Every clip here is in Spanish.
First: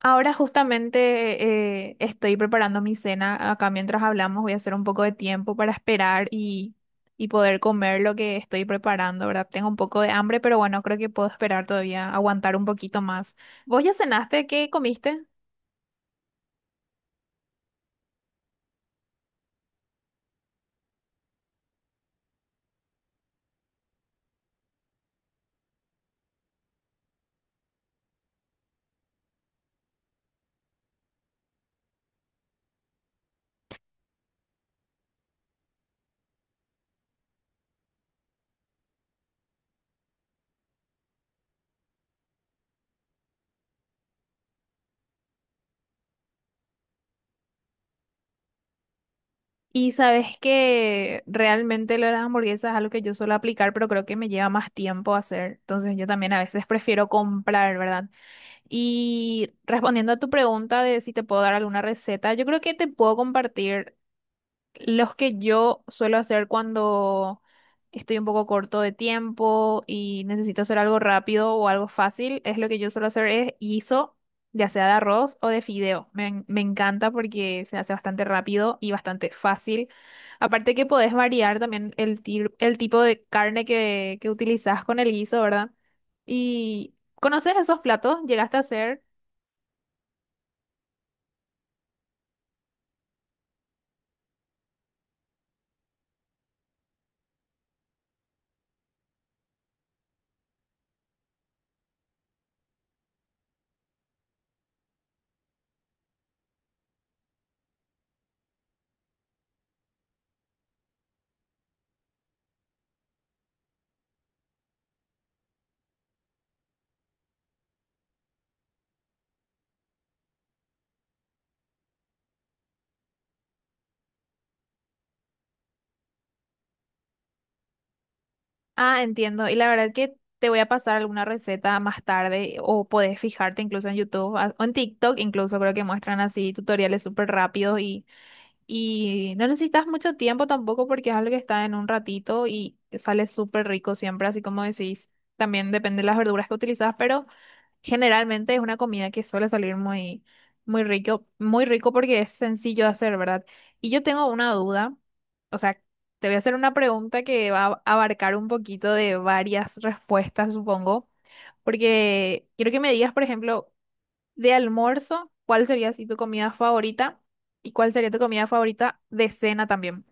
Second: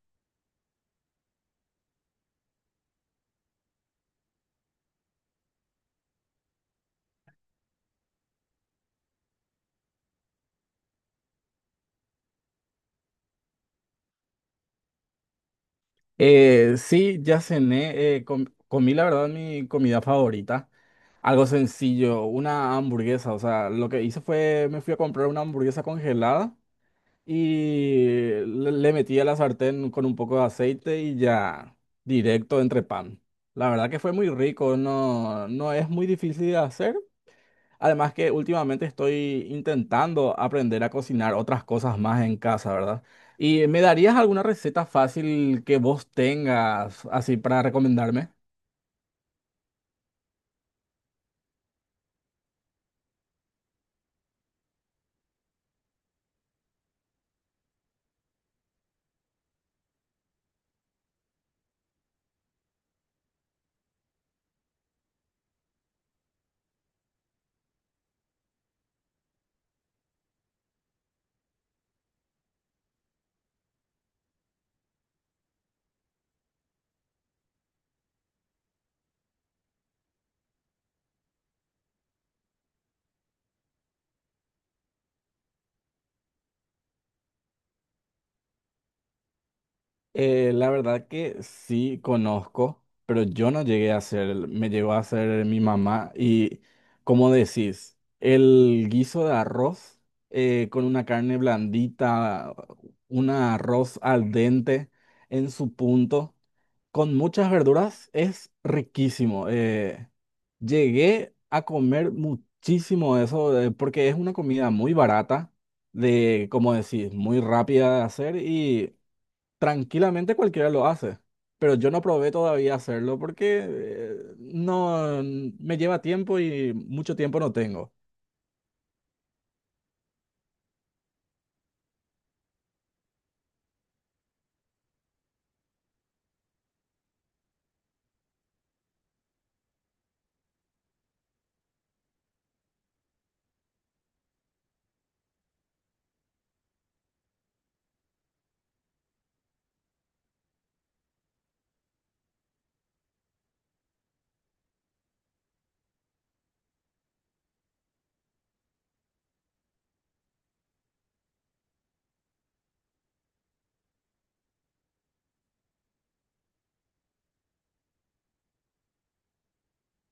Ahora justamente estoy preparando mi cena. Acá mientras hablamos voy a hacer un poco de tiempo para esperar y poder comer lo que estoy preparando, ¿verdad? Tengo un poco de hambre, pero bueno, creo que puedo esperar todavía, aguantar un poquito más. ¿Vos ya cenaste? ¿Qué comiste? Sí, ya cené, comí la verdad mi comida favorita. Algo sencillo, una hamburguesa. O sea, lo que hice fue, me fui a comprar una hamburguesa congelada y le metí a la sartén con un poco de aceite y ya directo entre pan. La verdad que fue muy rico, no, no es muy difícil de hacer. Además que últimamente estoy intentando aprender a cocinar otras cosas más en casa, ¿verdad? ¿Y me darías alguna receta fácil que vos tengas así para recomendarme? Y sabes que realmente lo de las hamburguesas es algo que yo suelo aplicar, pero creo que me lleva más tiempo hacer. Entonces yo también a veces prefiero comprar, ¿verdad? Y respondiendo a tu pregunta de si te puedo dar alguna receta, yo creo que te puedo compartir. Los que yo suelo hacer cuando estoy un poco corto de tiempo y necesito hacer algo rápido o algo fácil, es lo que yo suelo hacer es guiso, ya sea de arroz o de fideo. Me encanta porque se hace bastante rápido y bastante fácil. Aparte que podés variar también el tipo de carne que utilizás con el guiso, ¿verdad? Y conocer esos platos, llegaste a hacer... La verdad que sí conozco, pero yo no llegué a hacer, me llegó a hacer mi mamá y, como decís, el guiso de arroz con una carne blandita, un arroz al dente en su punto, con muchas verduras es riquísimo. Llegué a comer muchísimo eso, porque es una comida muy barata, de, como decís, muy rápida de hacer y tranquilamente cualquiera lo hace. Pero yo no probé todavía hacerlo porque no n- me lleva tiempo y mucho tiempo no tengo. Ah, entiendo. Y la verdad que te voy a pasar alguna receta más tarde o podés fijarte incluso en YouTube o en TikTok, incluso creo que muestran así tutoriales súper rápidos y no necesitas mucho tiempo tampoco porque es algo que está en un ratito y te sale súper rico siempre, así como decís. También depende de las verduras que utilizas, pero generalmente es una comida que suele salir muy, muy rico porque es sencillo de hacer, ¿verdad? Y yo tengo una duda, o sea, te voy a hacer una pregunta que va a abarcar un poquito de varias respuestas, supongo, porque quiero que me digas, por ejemplo, de almuerzo, ¿cuál sería así tu comida favorita? ¿Y cuál sería tu comida favorita de cena también?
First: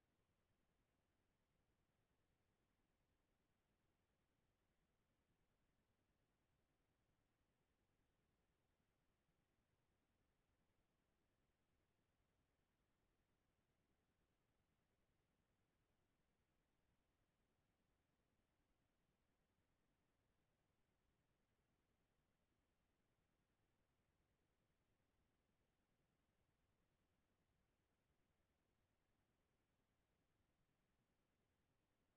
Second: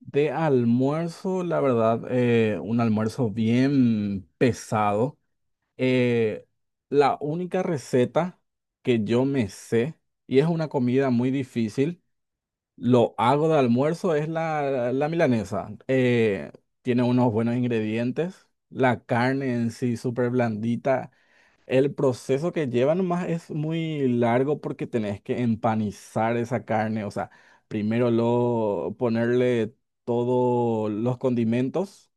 De almuerzo, la verdad, un almuerzo bien pesado. Eh, la única receta que yo me sé, y es una comida muy difícil, lo hago de almuerzo, es la milanesa. Tiene unos buenos ingredientes, la carne en sí súper blandita. El proceso que lleva nomás es muy largo porque tenés que empanizar esa carne, o sea, primero lo, ponerle todos los condimentos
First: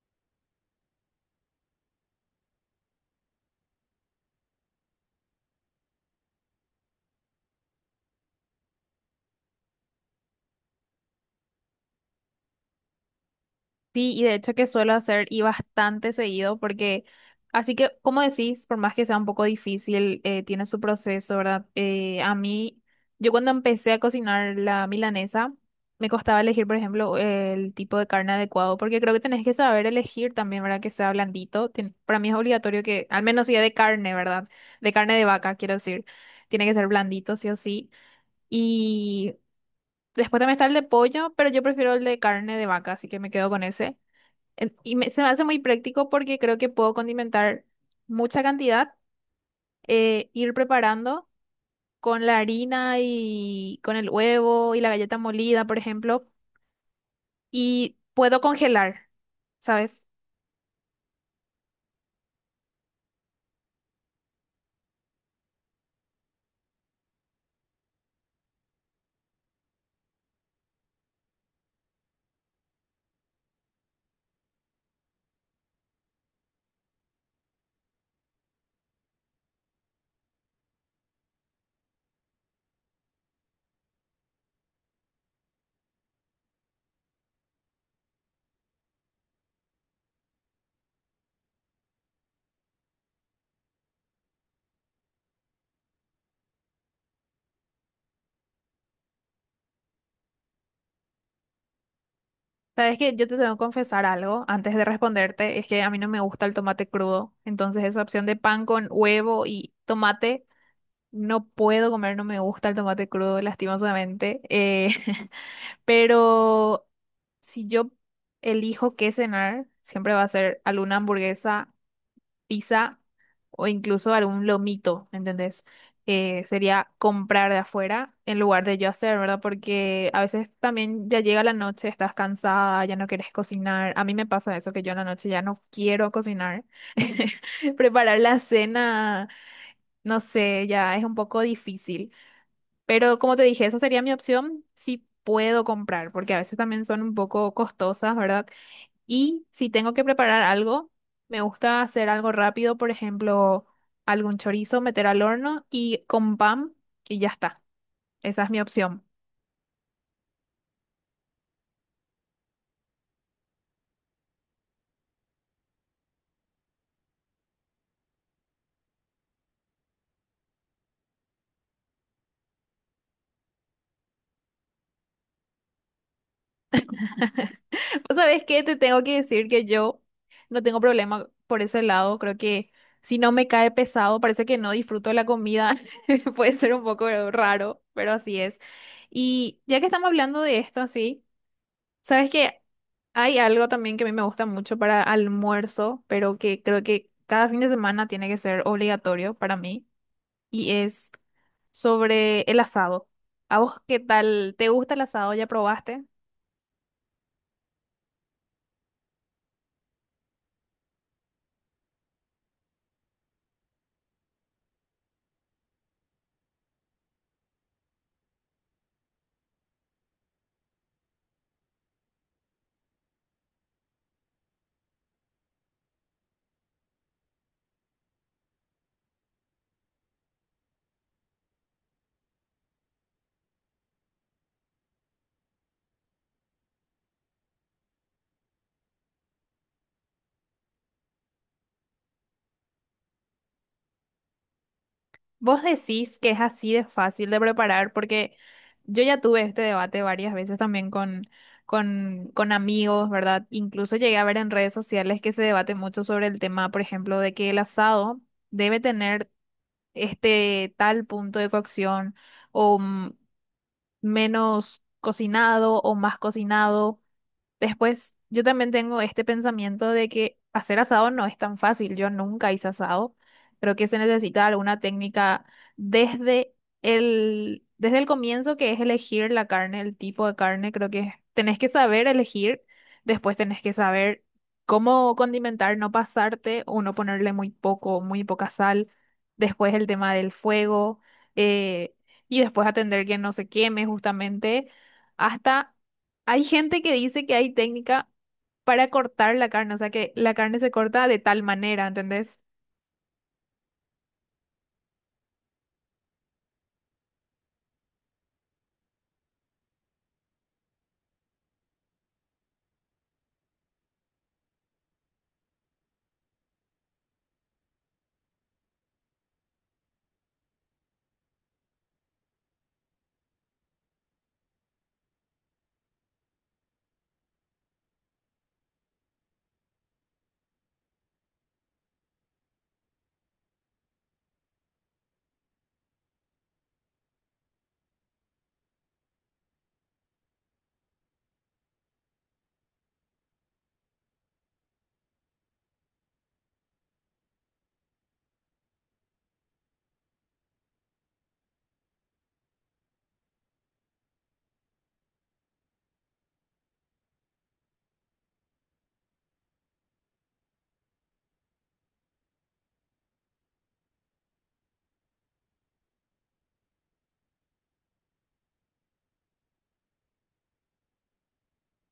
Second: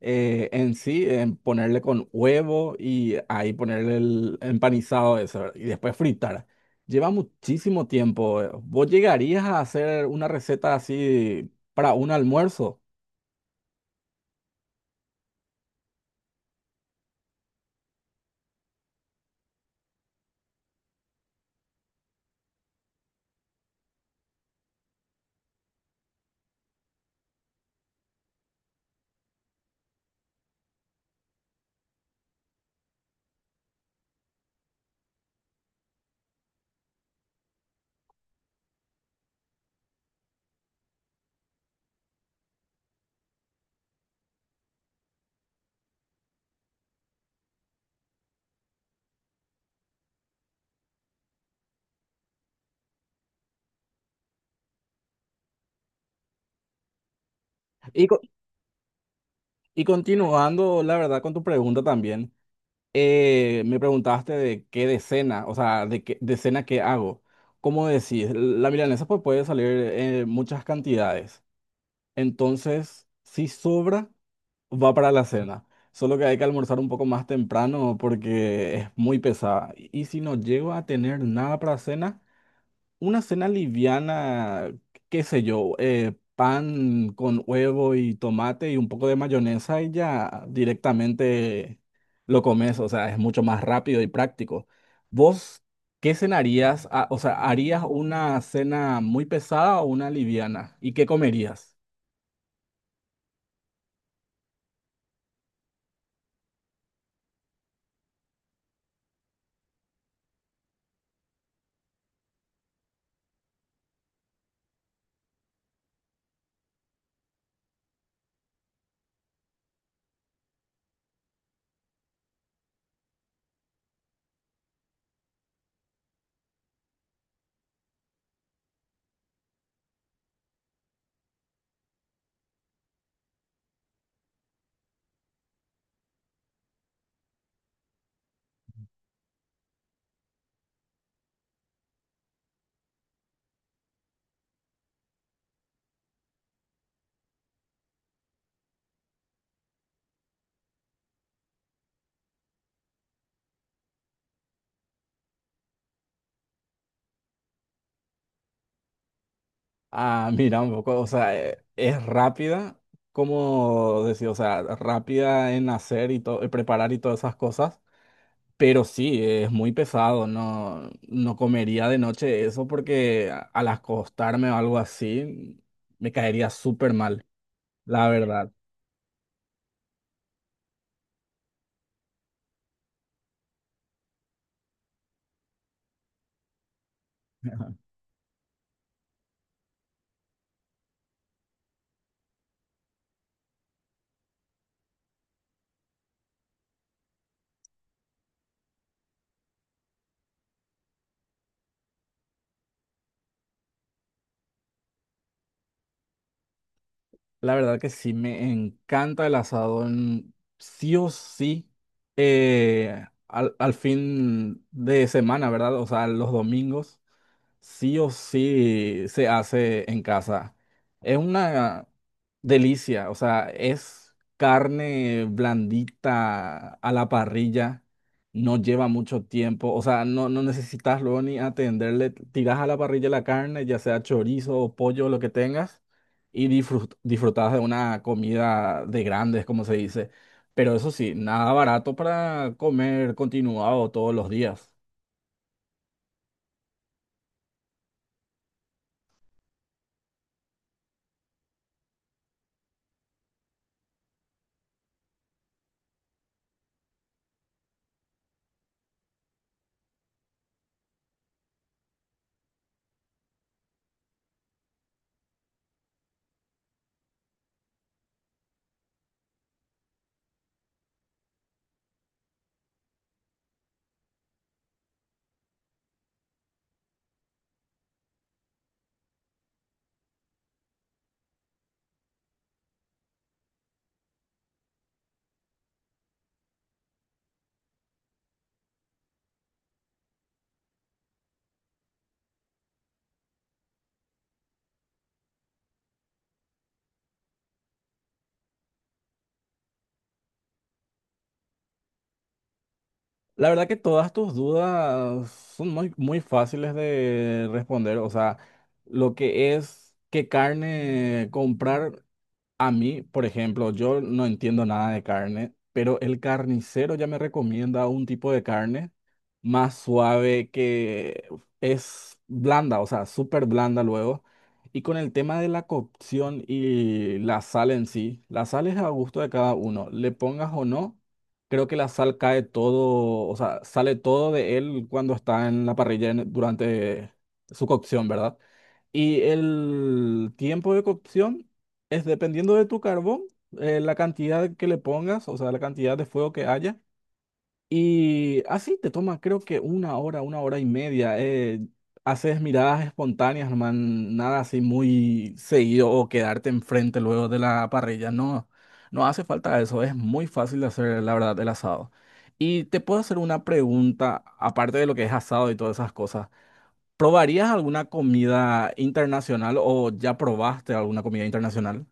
en sí, en ponerle con huevo y ahí ponerle el empanizado eso y después fritar. Lleva muchísimo tiempo. ¿Vos llegarías a hacer una receta así para un almuerzo? Sí, y de hecho que suelo hacer y bastante seguido porque, así que, como decís, por más que sea un poco difícil, tiene su proceso, ¿verdad? A mí, yo cuando empecé a cocinar la milanesa, me costaba elegir, por ejemplo, el tipo de carne adecuado, porque creo que tenés que saber elegir también, ¿verdad? Que sea blandito. Para mí es obligatorio que, al menos sea de carne, ¿verdad? De carne de vaca, quiero decir. Tiene que ser blandito, sí o sí. Y después también está el de pollo, pero yo prefiero el de carne de vaca, así que me quedo con ese. Se me hace muy práctico porque creo que puedo condimentar mucha cantidad, ir preparando con la harina y con el huevo y la galleta molida, por ejemplo, y Y, co- puedo congelar, y ¿sabes? continuando, la verdad, con tu pregunta también, me preguntaste de qué de cena, o sea, de qué de cena qué hago. Como decís, la milanesa pues puede salir en muchas cantidades. Entonces, si sobra, va para la cena. Solo que hay que almorzar un poco más temprano porque es muy pesada. Y si no llego a tener nada para cena, una cena liviana, qué sé yo, pan con huevo y tomate y un poco de mayonesa y ya directamente lo comes. O sea, es mucho más rápido y práctico. ¿Vos qué cenarías? Ah, o sea, ¿harías una cena muy pesada o una liviana? ¿Y qué comerías? Sabes que yo te tengo que confesar algo antes de responderte, es que a mí no me gusta el tomate crudo, entonces esa opción de pan con huevo y tomate, no puedo comer, no me gusta el tomate crudo, lastimosamente. Pero si yo elijo qué cenar, siempre va a ser alguna hamburguesa, pizza o incluso algún lomito, ¿entendés? Sería comprar de afuera en lugar de yo hacer, ¿verdad? Porque a veces también ya llega la noche, estás cansada, ya no quieres cocinar. A mí me pasa eso, que yo en la noche ya no quiero cocinar. Preparar la cena, no sé, ya es un poco difícil. Pero como te dije, esa sería mi opción si puedo comprar, porque a veces también son un poco costosas, ¿verdad? Y si tengo que preparar algo, me gusta hacer algo rápido, por ejemplo, algún chorizo, meter al horno y con pan y ya está. Esa es mi opción. Ah, mira, un poco, o sea, es rápida, como decir, o sea, rápida en hacer y todo, preparar y todas esas cosas, pero sí, es muy pesado, no no comería de noche eso porque al acostarme o algo así, me caería súper mal, la Pues, ¿sabes verdad. qué? Te tengo que decir que yo no tengo problema por ese lado. Creo que si no me cae pesado, parece que no disfruto la comida. Puede ser un poco raro, pero así es. Y ya que estamos hablando de esto así. Sabes que hay algo también que a mí me gusta mucho para almuerzo, pero que creo que cada fin de semana tiene que ser obligatorio para mí, y es sobre el asado. ¿A vos qué tal? ¿Te gusta el asado? ¿Ya probaste? La verdad que sí, me encanta el asado. Sí o sí, al fin de semana, ¿verdad? O sea, los domingos, sí o sí se hace en casa. Es una delicia, o sea, es carne blandita a la parrilla, no lleva mucho tiempo, o sea, no, no necesitas luego ni atenderle, tiras a la parrilla la carne, ya sea chorizo o pollo, lo que tengas y disfrutabas de una comida de grandes, como se dice. Pero eso sí, nada barato para comer continuado todos los días. Vos decís que es así de fácil de preparar, porque yo ya tuve este debate varias veces también con amigos, ¿verdad? Incluso llegué a ver en redes sociales que se debate mucho sobre el tema, por ejemplo, de que el asado debe tener este tal punto de cocción o mm, menos cocinado o más cocinado. Después, yo también tengo este pensamiento de que hacer asado no es tan fácil. Yo nunca hice asado. Creo que se necesita alguna técnica desde desde el comienzo, que es elegir la carne, el tipo de carne. Creo que tenés que saber elegir. Después tenés que saber cómo condimentar, no pasarte o no ponerle muy poco, muy poca sal. Después el tema del fuego. eh, y después atender que no se queme justamente hasta hay gente que dice que hay técnica para cortar la carne, o sea que la carne se corta de tal manera, ¿entendés? La verdad que todas tus dudas son muy, muy fáciles de responder. O sea, lo que es qué carne comprar, a mí, por ejemplo, yo no entiendo nada de carne, pero el carnicero ya me recomienda un tipo de carne más suave que es blanda, o sea, súper blanda luego. Y con el tema de la cocción y la sal en sí, la sal es a gusto de cada uno, le pongas o no, creo que la sal cae todo, o sea, sale todo de él cuando está en la parrilla durante su cocción, ¿verdad? Y el tiempo de cocción. Es dependiendo de tu carbón, la cantidad que le pongas, o sea, la cantidad de fuego que haya. Y así te toma, creo que una hora y media. Haces miradas espontáneas, no man, nada así muy seguido o quedarte enfrente luego de la parrilla. No, no hace falta eso. Es muy fácil de hacer, la verdad, el asado. Y te puedo hacer una pregunta, aparte de lo que es asado y todas esas cosas. ¿Probarías alguna comida internacional o ya probaste alguna comida internacional?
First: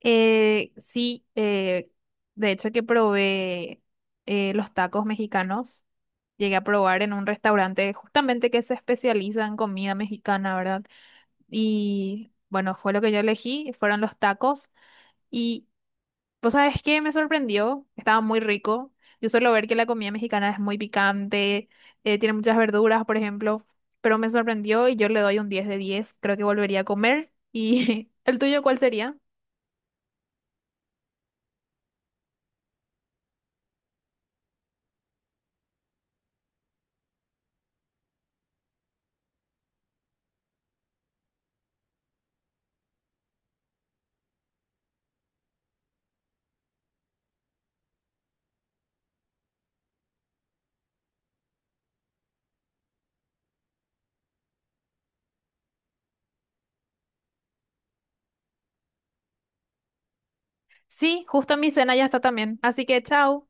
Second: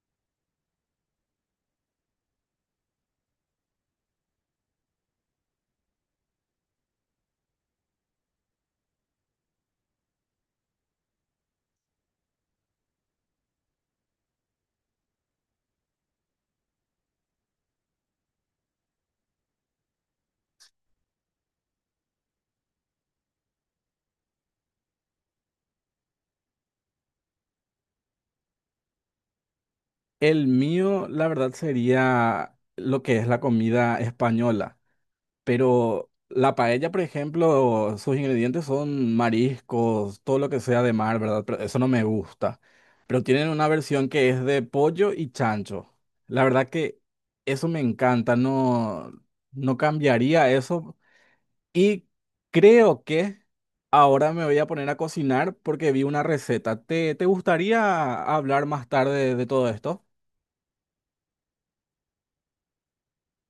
Sí, de hecho que probé los tacos mexicanos, llegué a probar en un restaurante justamente que se especializa en comida mexicana, ¿verdad? Y bueno, fue lo que yo elegí fueron los tacos. Y pues sabes que me sorprendió, estaba muy rico. Yo suelo ver que la comida mexicana es muy picante, tiene muchas verduras, por ejemplo, pero me sorprendió y yo le doy un 10 de 10. Creo que volvería a comer. ¿Y el tuyo cuál sería? El mío, la verdad, sería lo que es la comida española. Pero la paella, por ejemplo, sus ingredientes son mariscos, todo lo que sea de mar, ¿verdad? Pero eso no me gusta. Pero tienen una versión que es de pollo y chancho. La verdad que eso me encanta, no no cambiaría eso. Y creo que ahora me voy a poner a cocinar porque vi una receta. ¿Te gustaría hablar más tarde de todo esto? Sí, justo mi cena ya está también. Así que chao.